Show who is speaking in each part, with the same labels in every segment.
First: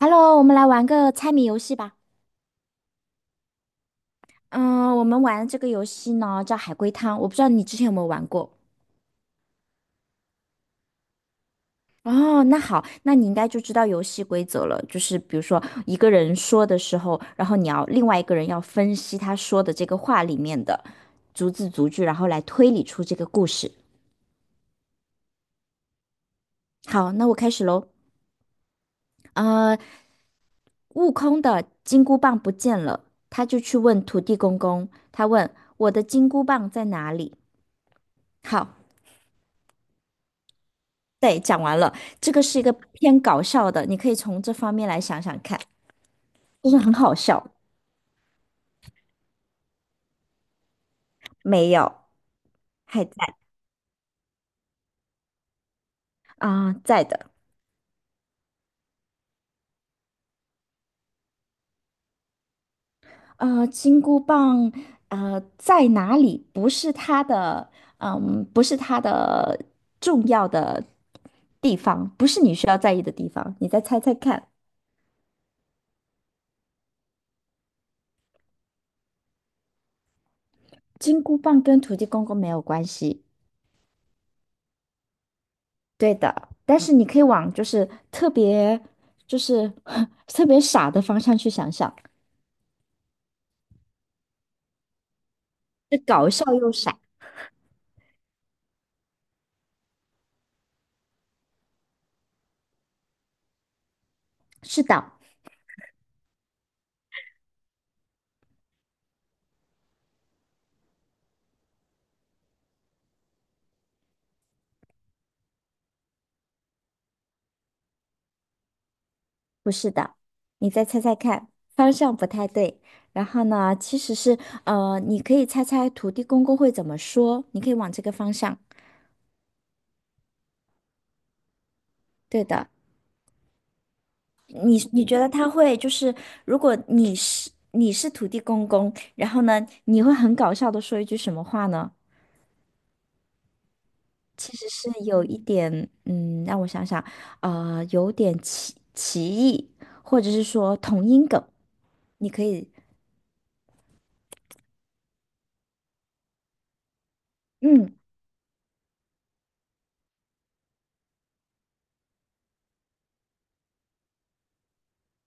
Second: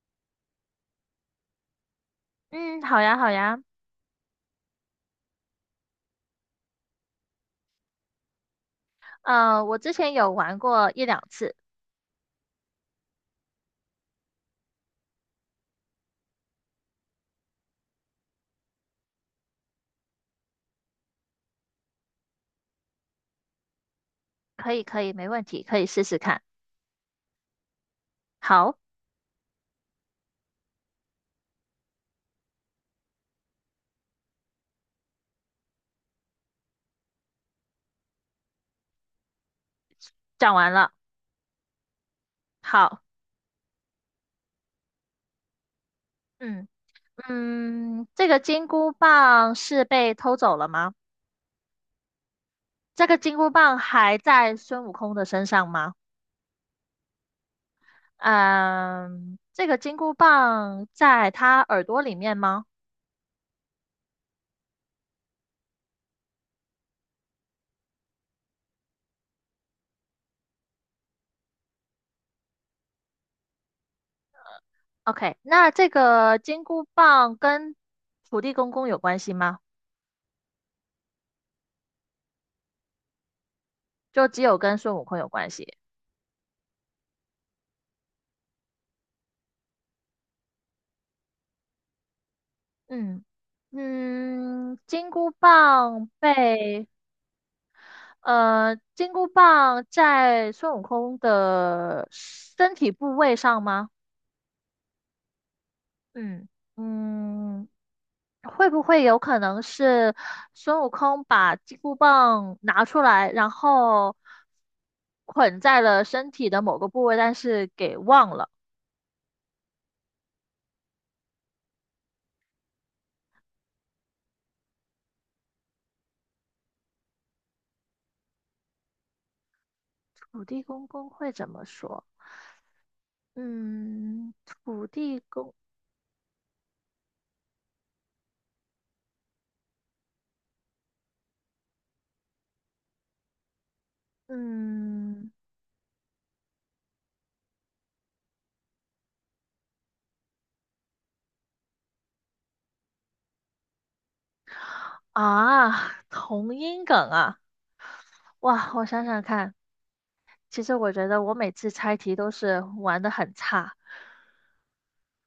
Speaker 1: Hello，我们来玩个猜谜游戏吧。
Speaker 2: 嗯，好呀，好呀。
Speaker 1: 嗯，我们玩这个游戏呢叫海龟汤，我不知道你之前有没有玩过。
Speaker 2: 我之前有玩过一两次。
Speaker 1: 哦，那好，那你应该就知道游戏规则了。就是比如说一个人说的时候，然后你要另外一个人要分析他说的这个话里面的逐字逐句，然后来推理出这个故事。
Speaker 2: 可以，可以，没问题，可以试试看。
Speaker 1: 好，那我开始喽。
Speaker 2: 好，
Speaker 1: 呃，悟空的金箍棒不见了，他就去问土地公公，他问我的金箍棒在哪里？好。
Speaker 2: 讲完了。
Speaker 1: 对，讲完了，这个是一个
Speaker 2: 好，
Speaker 1: 偏搞笑的，你可以从这方面来想想看，
Speaker 2: 嗯
Speaker 1: 就是很好笑。
Speaker 2: 这个金箍棒是被偷走了吗？
Speaker 1: 没有，还
Speaker 2: 这
Speaker 1: 在
Speaker 2: 个金箍棒还在孙悟空的身上吗？
Speaker 1: 啊、在的。
Speaker 2: 嗯，这个金箍棒在他耳朵里面吗
Speaker 1: 金箍棒，呃，在哪里？不是它的，嗯，不是它的重要的地方，不是你需要在意的地方。你再猜猜看，
Speaker 2: ？OK,那这个金箍棒跟土地公公有关系吗？
Speaker 1: 金箍棒跟土地公公没有关系。
Speaker 2: 就只有跟孙悟空有关系。
Speaker 1: 对的，但是你可以往就是特别，就是 特别傻的方向去想想，
Speaker 2: 嗯，嗯，金箍
Speaker 1: 是
Speaker 2: 棒
Speaker 1: 搞笑又
Speaker 2: 被
Speaker 1: 傻。
Speaker 2: 金箍棒在孙悟空的身体部位上吗？
Speaker 1: 是的，
Speaker 2: 嗯，嗯，会不会有可能是孙悟空把金箍棒拿出来，然后捆在了身体的某个部位，但是给忘了？
Speaker 1: 不是的，你再猜猜看，方向不太对。然后呢，其实是你可以猜猜土地公公会怎么说，你可以往这个方向。
Speaker 2: 土地公公会怎么说？
Speaker 1: 对的，
Speaker 2: 嗯，
Speaker 1: 你
Speaker 2: 土
Speaker 1: 你觉
Speaker 2: 地
Speaker 1: 得他
Speaker 2: 公，
Speaker 1: 会就是，如果你是土地公公，然后呢，你会很搞笑的说一句什么话呢？其实是有
Speaker 2: 嗯。
Speaker 1: 一点，嗯，让我想想，呃，有点歧义，或者是说同音梗，你可以。
Speaker 2: 啊，同音梗啊！
Speaker 1: 嗯，
Speaker 2: 哇，我想想看，其实我觉得我每次猜题都是玩的很差。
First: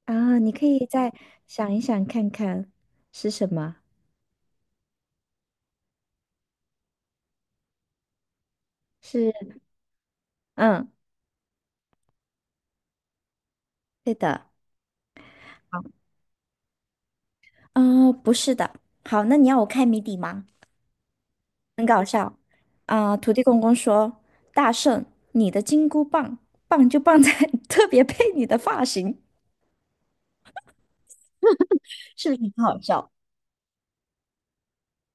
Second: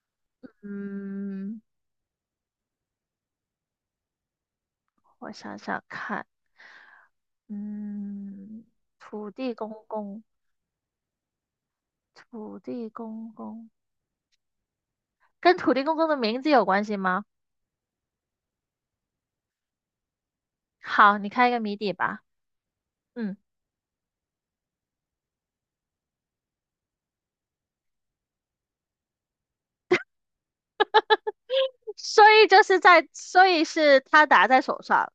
Speaker 1: 啊，你可以再
Speaker 2: 嗯，
Speaker 1: 想一想看看是什么？
Speaker 2: 我想想看。嗯，土地
Speaker 1: 是，
Speaker 2: 公公，
Speaker 1: 嗯，
Speaker 2: 土地公公
Speaker 1: 对的。
Speaker 2: 跟土
Speaker 1: 好，
Speaker 2: 地公公的名字有关系吗？
Speaker 1: 啊，不是的。好，那你要我开谜底吗？
Speaker 2: 好，你开一个谜底吧。
Speaker 1: 啊，土
Speaker 2: 嗯，
Speaker 1: 地公公说：“大圣，你的金箍棒棒就棒在 特别配你的发型。”是不是很好笑？
Speaker 2: 所以是他打在手上。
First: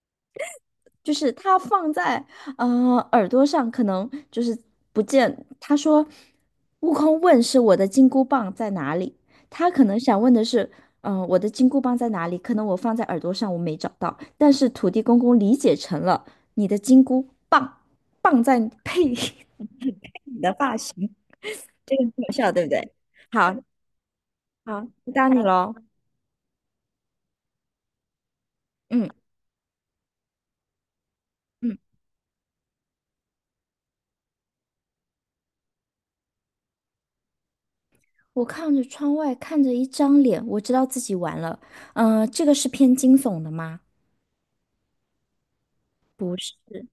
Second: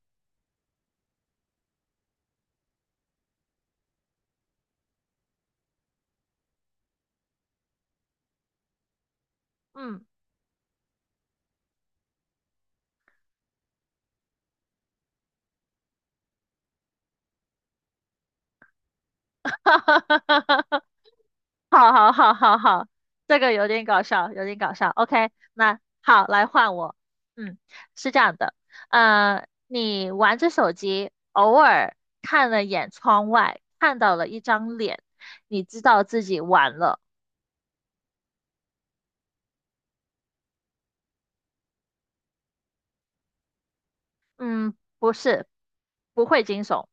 Speaker 1: 就是他放在呃耳朵上，可能就是不见。他说，悟空问是我的金箍棒在哪里？他可能
Speaker 2: 嗯，
Speaker 1: 想问的是，嗯、我的金箍棒在哪里？可能我放在耳朵上，我没找到。但是土地公公理解成了你的金箍棒，棒在配 你的发 型，
Speaker 2: 好
Speaker 1: 这个很
Speaker 2: 好
Speaker 1: 搞
Speaker 2: 好
Speaker 1: 笑，
Speaker 2: 好
Speaker 1: 对不
Speaker 2: 好，
Speaker 1: 对？
Speaker 2: 这个
Speaker 1: 好，
Speaker 2: 有点搞笑，有点搞
Speaker 1: 好，
Speaker 2: 笑。
Speaker 1: 回答
Speaker 2: OK,
Speaker 1: 你喽。
Speaker 2: 那好，来换我。嗯，是这样的。
Speaker 1: 嗯
Speaker 2: 你玩着手机，偶
Speaker 1: 嗯，
Speaker 2: 尔看了眼窗外，看到了一张脸，你知道自己完了。
Speaker 1: 我看着窗外，看着一张脸，我知道自己完了。嗯、这个是偏惊悚的吗？
Speaker 2: 嗯，不是，不
Speaker 1: 不
Speaker 2: 会
Speaker 1: 是
Speaker 2: 惊悚。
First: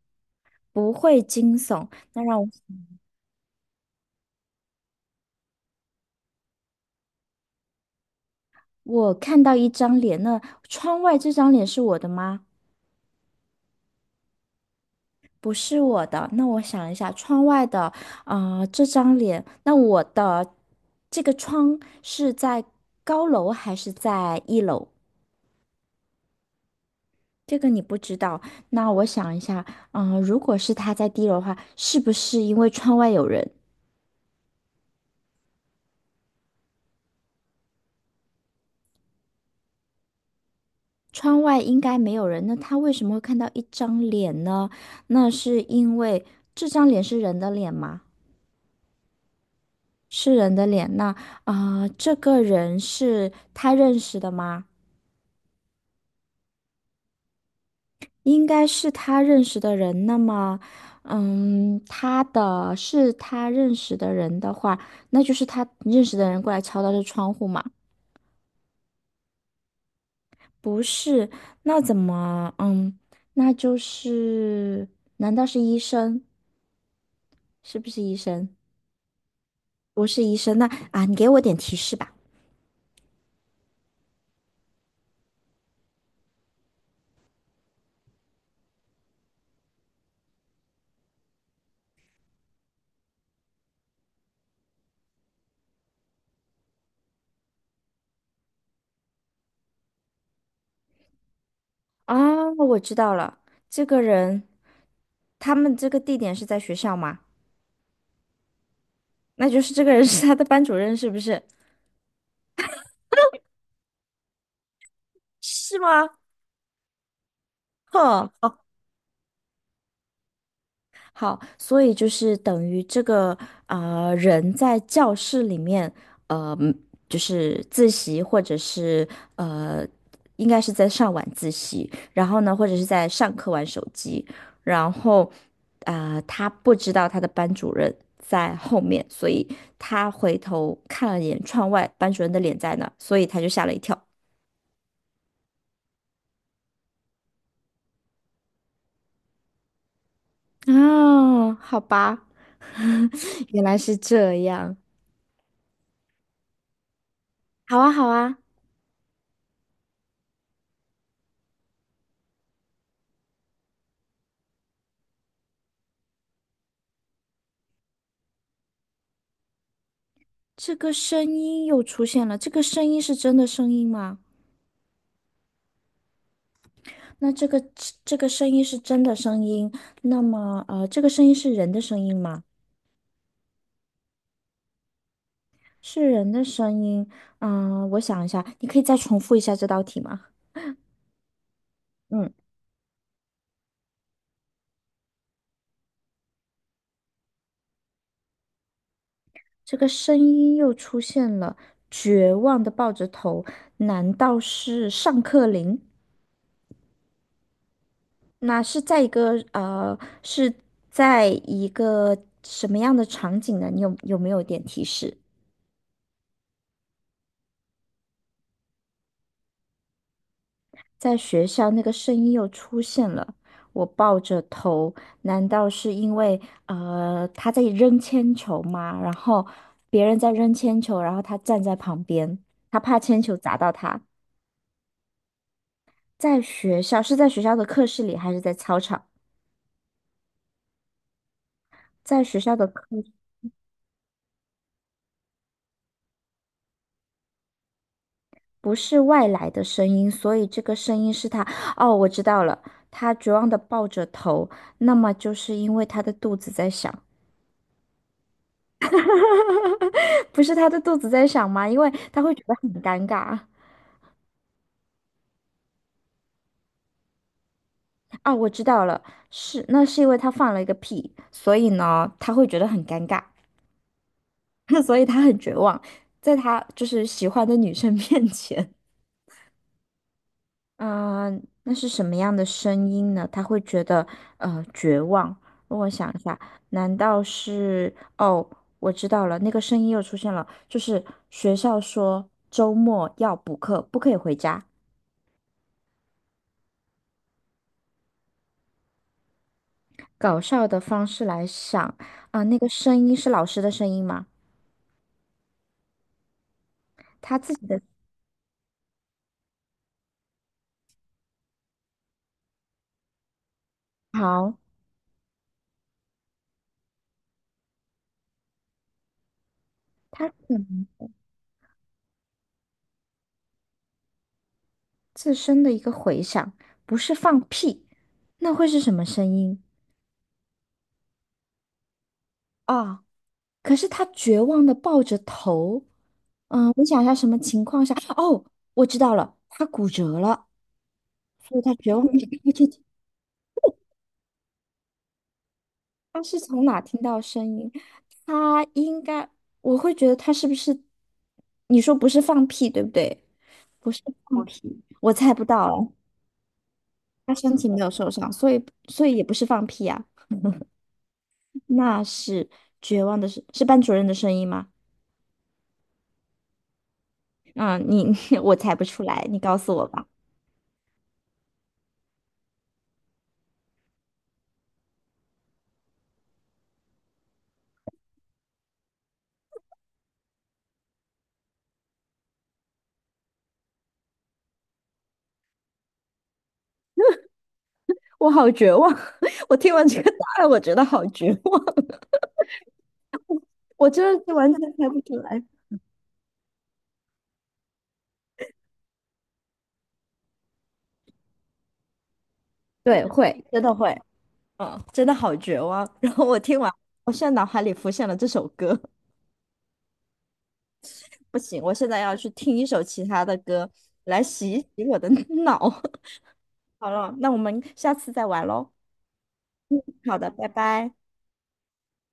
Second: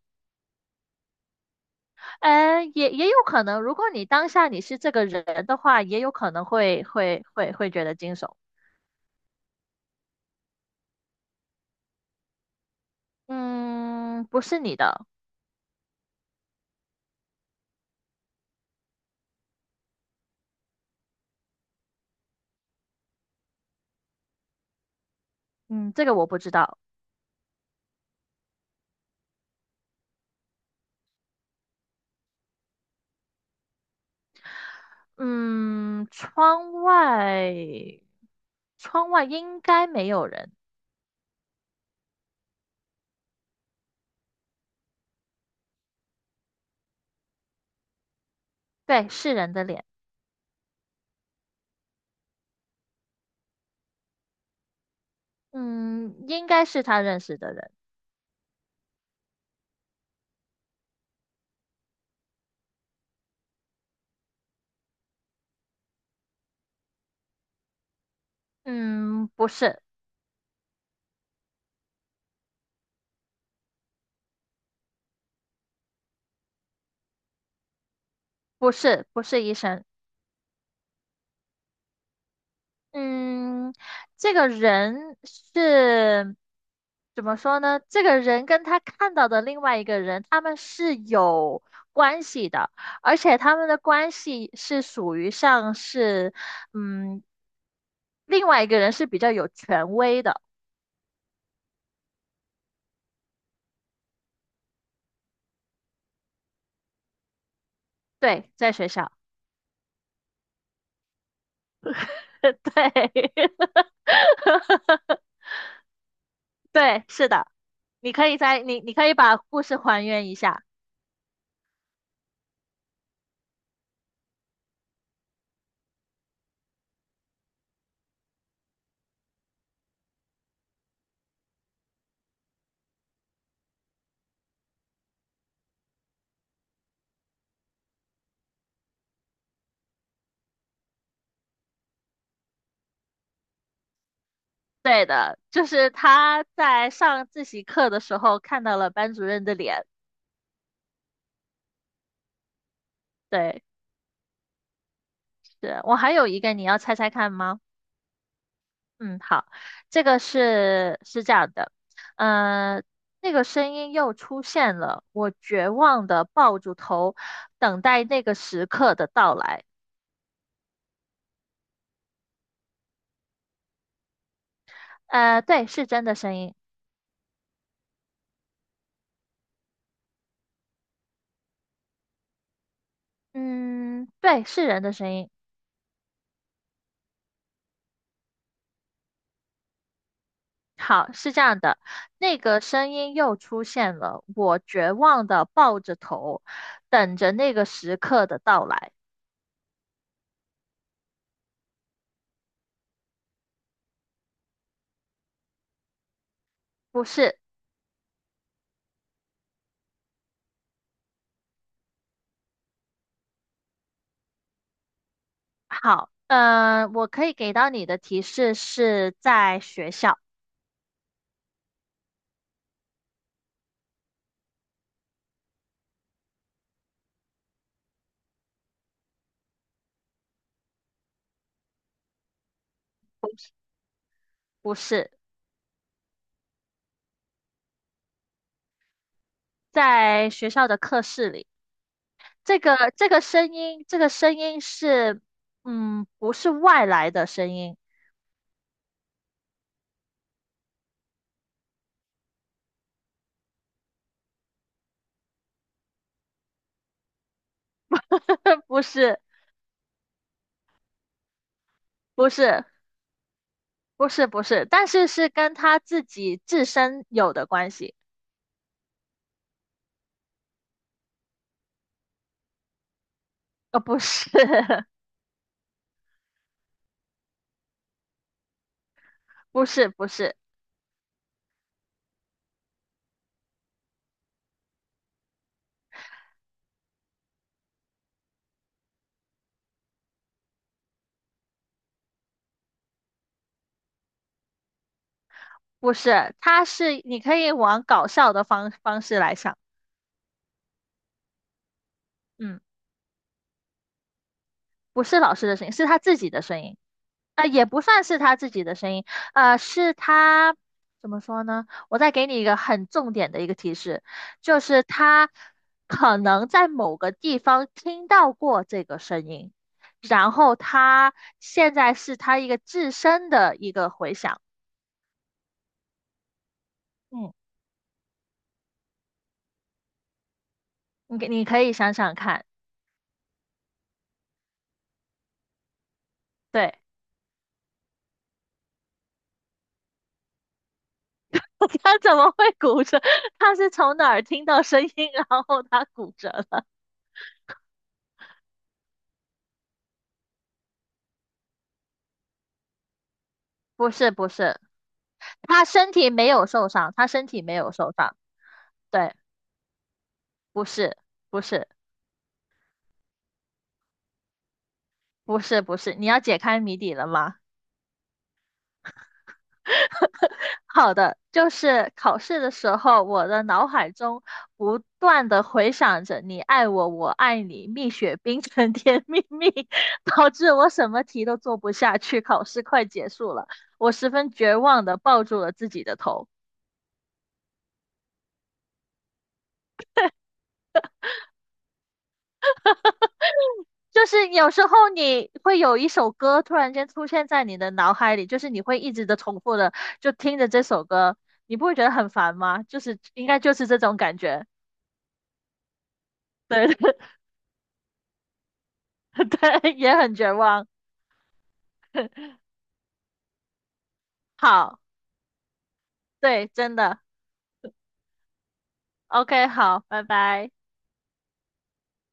Speaker 1: 不会惊悚。那让我
Speaker 2: 也有可能，如果你当下是这个人的话，也有可能会觉得惊悚。
Speaker 1: 我看到一张脸，那窗外这张脸是我的吗？
Speaker 2: 嗯，不是你的。
Speaker 1: 不是我的。那我想一下，窗外的啊、呃这张脸，那我的这个窗是在高楼还是在一楼？
Speaker 2: 嗯，这个我不知道。
Speaker 1: 这个你不知道。那我想一下，嗯、如果是他在低楼的话，是不是因为窗外有人？
Speaker 2: 嗯，窗外应该没有人。
Speaker 1: 窗外应该没有人，那他为什么会看到一张脸呢？那是因为这张脸是人的脸吗？
Speaker 2: 对，是人的脸。
Speaker 1: 是人的脸，那啊、呃这个人是他认识的吗？
Speaker 2: 嗯，应该是他认识的人。
Speaker 1: 应该是他认识的人。那么，嗯，他的是他认识的人的话，那就是他认识的人过来敲他的窗户嘛？
Speaker 2: 嗯，不是，
Speaker 1: 不是，那怎么？嗯，那就是，难道是医生？是不是医生？
Speaker 2: 不是，不是医生。
Speaker 1: 不是医生，那啊，你给我点提示吧。
Speaker 2: 嗯，这个人是怎么说呢？这个人跟他看到的另外一个人，他们是有关系的，而且他们的关系是属于像是，嗯，另外一个人是比较有权威的。
Speaker 1: 啊，我知道了，这个人，他们这个地点是在学校吗？
Speaker 2: 对，在学校。
Speaker 1: 那就是这个人是他的班主任，是不是？
Speaker 2: 对，
Speaker 1: 是吗？
Speaker 2: 对，是的。你可
Speaker 1: 哼，
Speaker 2: 以
Speaker 1: 好，
Speaker 2: 在你你可以把故事还原一下。
Speaker 1: 好，所以就是等于这个呃人在教室里面，呃，嗯就是自习或者是呃，应该是在上晚自习，然后呢，或者是在上课玩手机，然后他不知道他的班主任在后面，所以他回头看了眼窗外，班主任的脸在那儿所以他就吓了一跳。
Speaker 2: 对的，就是他在上自习课的时候看到了班主任的脸。
Speaker 1: 啊，好吧。原
Speaker 2: 对，
Speaker 1: 来是这样。
Speaker 2: 是我还有一个，你要猜猜看吗？
Speaker 1: 好啊，好啊，
Speaker 2: 嗯，好，这个是这样的。呃，那个声音又出现了，我绝望的抱住头，等待那个时刻的到来。
Speaker 1: 这个声音又出现了。这个声音是真的声音吗？
Speaker 2: 对，是真的声音。
Speaker 1: 那这个这个声音是真的声音，那么呃，这个声音是人的声音吗？
Speaker 2: 嗯，对，是人的声音。
Speaker 1: 是人的声音。嗯、我想一下，你可以再重复一下这道题吗？
Speaker 2: 好，是这样的，
Speaker 1: 嗯，
Speaker 2: 那个声音又出现了，我绝望的抱着头，等着那个时刻的到来。
Speaker 1: 这个声音又出现了，绝望的抱着头，难道是上课铃？
Speaker 2: 不是。
Speaker 1: 那是在一个呃，是在一个什么样的场景呢？你有没有一点提示？
Speaker 2: 好，我可以给到你的提示是在学校，
Speaker 1: 在学校那个声音又出现了，我抱着头，难道是因为呃他在扔铅球吗？然后别人在扔铅球，然后他站在旁边，他怕铅球砸到他。
Speaker 2: 不是
Speaker 1: 在学校，是在学校的课室里还是在操场？
Speaker 2: 在学校的课室里。
Speaker 1: 在学校
Speaker 2: 这
Speaker 1: 的
Speaker 2: 个
Speaker 1: 课。
Speaker 2: 这个声音，这个声音是，嗯，不是外来的声音。
Speaker 1: 不是外来的声音，所以这个声音是他。哦，我知道了，他绝望的抱着头，那么就是因为他的肚子在响，
Speaker 2: 不是，
Speaker 1: 不是他的肚子在响吗？因为他
Speaker 2: 不
Speaker 1: 会觉得
Speaker 2: 是。
Speaker 1: 很尴尬。
Speaker 2: 不是，但是是跟他自己自身有的关系。
Speaker 1: 啊，我知道了，是，那是因为他放了一个屁，所以呢，他会觉得很尴尬，
Speaker 2: 呃，不是，
Speaker 1: 所以他很绝望，在他就是喜欢的女生 面前。
Speaker 2: 不是，不是，
Speaker 1: 嗯，那是什么样的声音呢？他会觉得呃绝望。让我想一下，难道是？哦，我知道了，那个声音又出现了，就是学校说周末要补课，不可以回家。
Speaker 2: 不是，他是你可以往搞笑的方式来想。
Speaker 1: 搞笑的方式来想啊、那
Speaker 2: 嗯，
Speaker 1: 个声音是老师的声音吗？
Speaker 2: 不是老师的声音，是他自己的声音。
Speaker 1: 他
Speaker 2: 啊，
Speaker 1: 自
Speaker 2: 也
Speaker 1: 己的
Speaker 2: 不算是他自己的声音。是他怎么说呢？我再给你一个很重点的一个提示，
Speaker 1: 好，
Speaker 2: 就是他可能在某个地方听到过这个声音，
Speaker 1: 他
Speaker 2: 然后
Speaker 1: 可能
Speaker 2: 他现在是他一个自身的一个回响。
Speaker 1: 自身的一个回响，不是
Speaker 2: 嗯，
Speaker 1: 放屁，那会是什么声音？
Speaker 2: 你可以想想看。
Speaker 1: 啊、可是他绝望的抱着头。嗯，
Speaker 2: 对，
Speaker 1: 我想一下什么情况下？哦，我知道了，他骨折了，所以他 绝
Speaker 2: 他
Speaker 1: 望
Speaker 2: 怎
Speaker 1: 地
Speaker 2: 么会
Speaker 1: 看着
Speaker 2: 骨
Speaker 1: 你
Speaker 2: 折？他是从哪儿听到声音，然后他骨
Speaker 1: 他
Speaker 2: 折
Speaker 1: 是从
Speaker 2: 了？
Speaker 1: 哪听到声音？他应该，我会觉得他是不是？你说不是放屁，对不对？
Speaker 2: 不是不
Speaker 1: 放
Speaker 2: 是，
Speaker 1: 屁，我猜不
Speaker 2: 他
Speaker 1: 到了。
Speaker 2: 身体没有受伤，他身
Speaker 1: 他
Speaker 2: 体没
Speaker 1: 身体
Speaker 2: 有
Speaker 1: 没有
Speaker 2: 受
Speaker 1: 受
Speaker 2: 伤。
Speaker 1: 伤，所以所
Speaker 2: 对。
Speaker 1: 以也不是放屁啊，
Speaker 2: 不是，不是，
Speaker 1: 那是绝望的是班主任的声音吗？
Speaker 2: 不是，不是，你要解开谜底了吗？
Speaker 1: 嗯，你 我猜不出来，你告诉我吧。
Speaker 2: 好的，就是考试的时候，我的脑海中不断的回想着“你爱我，我爱你”，蜜雪冰城甜蜜蜜，导致我什么题都做不下去，考试快结束了，我十分绝望的抱住了自己的头。
Speaker 1: 我好绝望，我听完这个答案，我觉得好绝望，我
Speaker 2: 就
Speaker 1: 真的
Speaker 2: 是
Speaker 1: 是完
Speaker 2: 有
Speaker 1: 全
Speaker 2: 时候
Speaker 1: 猜不出
Speaker 2: 你
Speaker 1: 来。
Speaker 2: 会有一首歌突然间出现在你的脑海里，就是你会一直的重复的就听着这首歌，你不会觉得很烦吗？就是
Speaker 1: 对，
Speaker 2: 应该
Speaker 1: 会，
Speaker 2: 就
Speaker 1: 真
Speaker 2: 是
Speaker 1: 的
Speaker 2: 这
Speaker 1: 会，
Speaker 2: 种感觉。
Speaker 1: 嗯，真的好绝望。然后我听
Speaker 2: 对
Speaker 1: 完，我 现在脑海里浮现了这首歌，
Speaker 2: 对，也很绝望。
Speaker 1: 不行，我现在要去听一首其他的歌来洗一
Speaker 2: 好，
Speaker 1: 洗我的 脑。
Speaker 2: 对，真
Speaker 1: 好
Speaker 2: 的
Speaker 1: 了，那我们下次再玩喽。
Speaker 2: ，OK,好，拜
Speaker 1: 好的，拜
Speaker 2: 拜。
Speaker 1: 拜。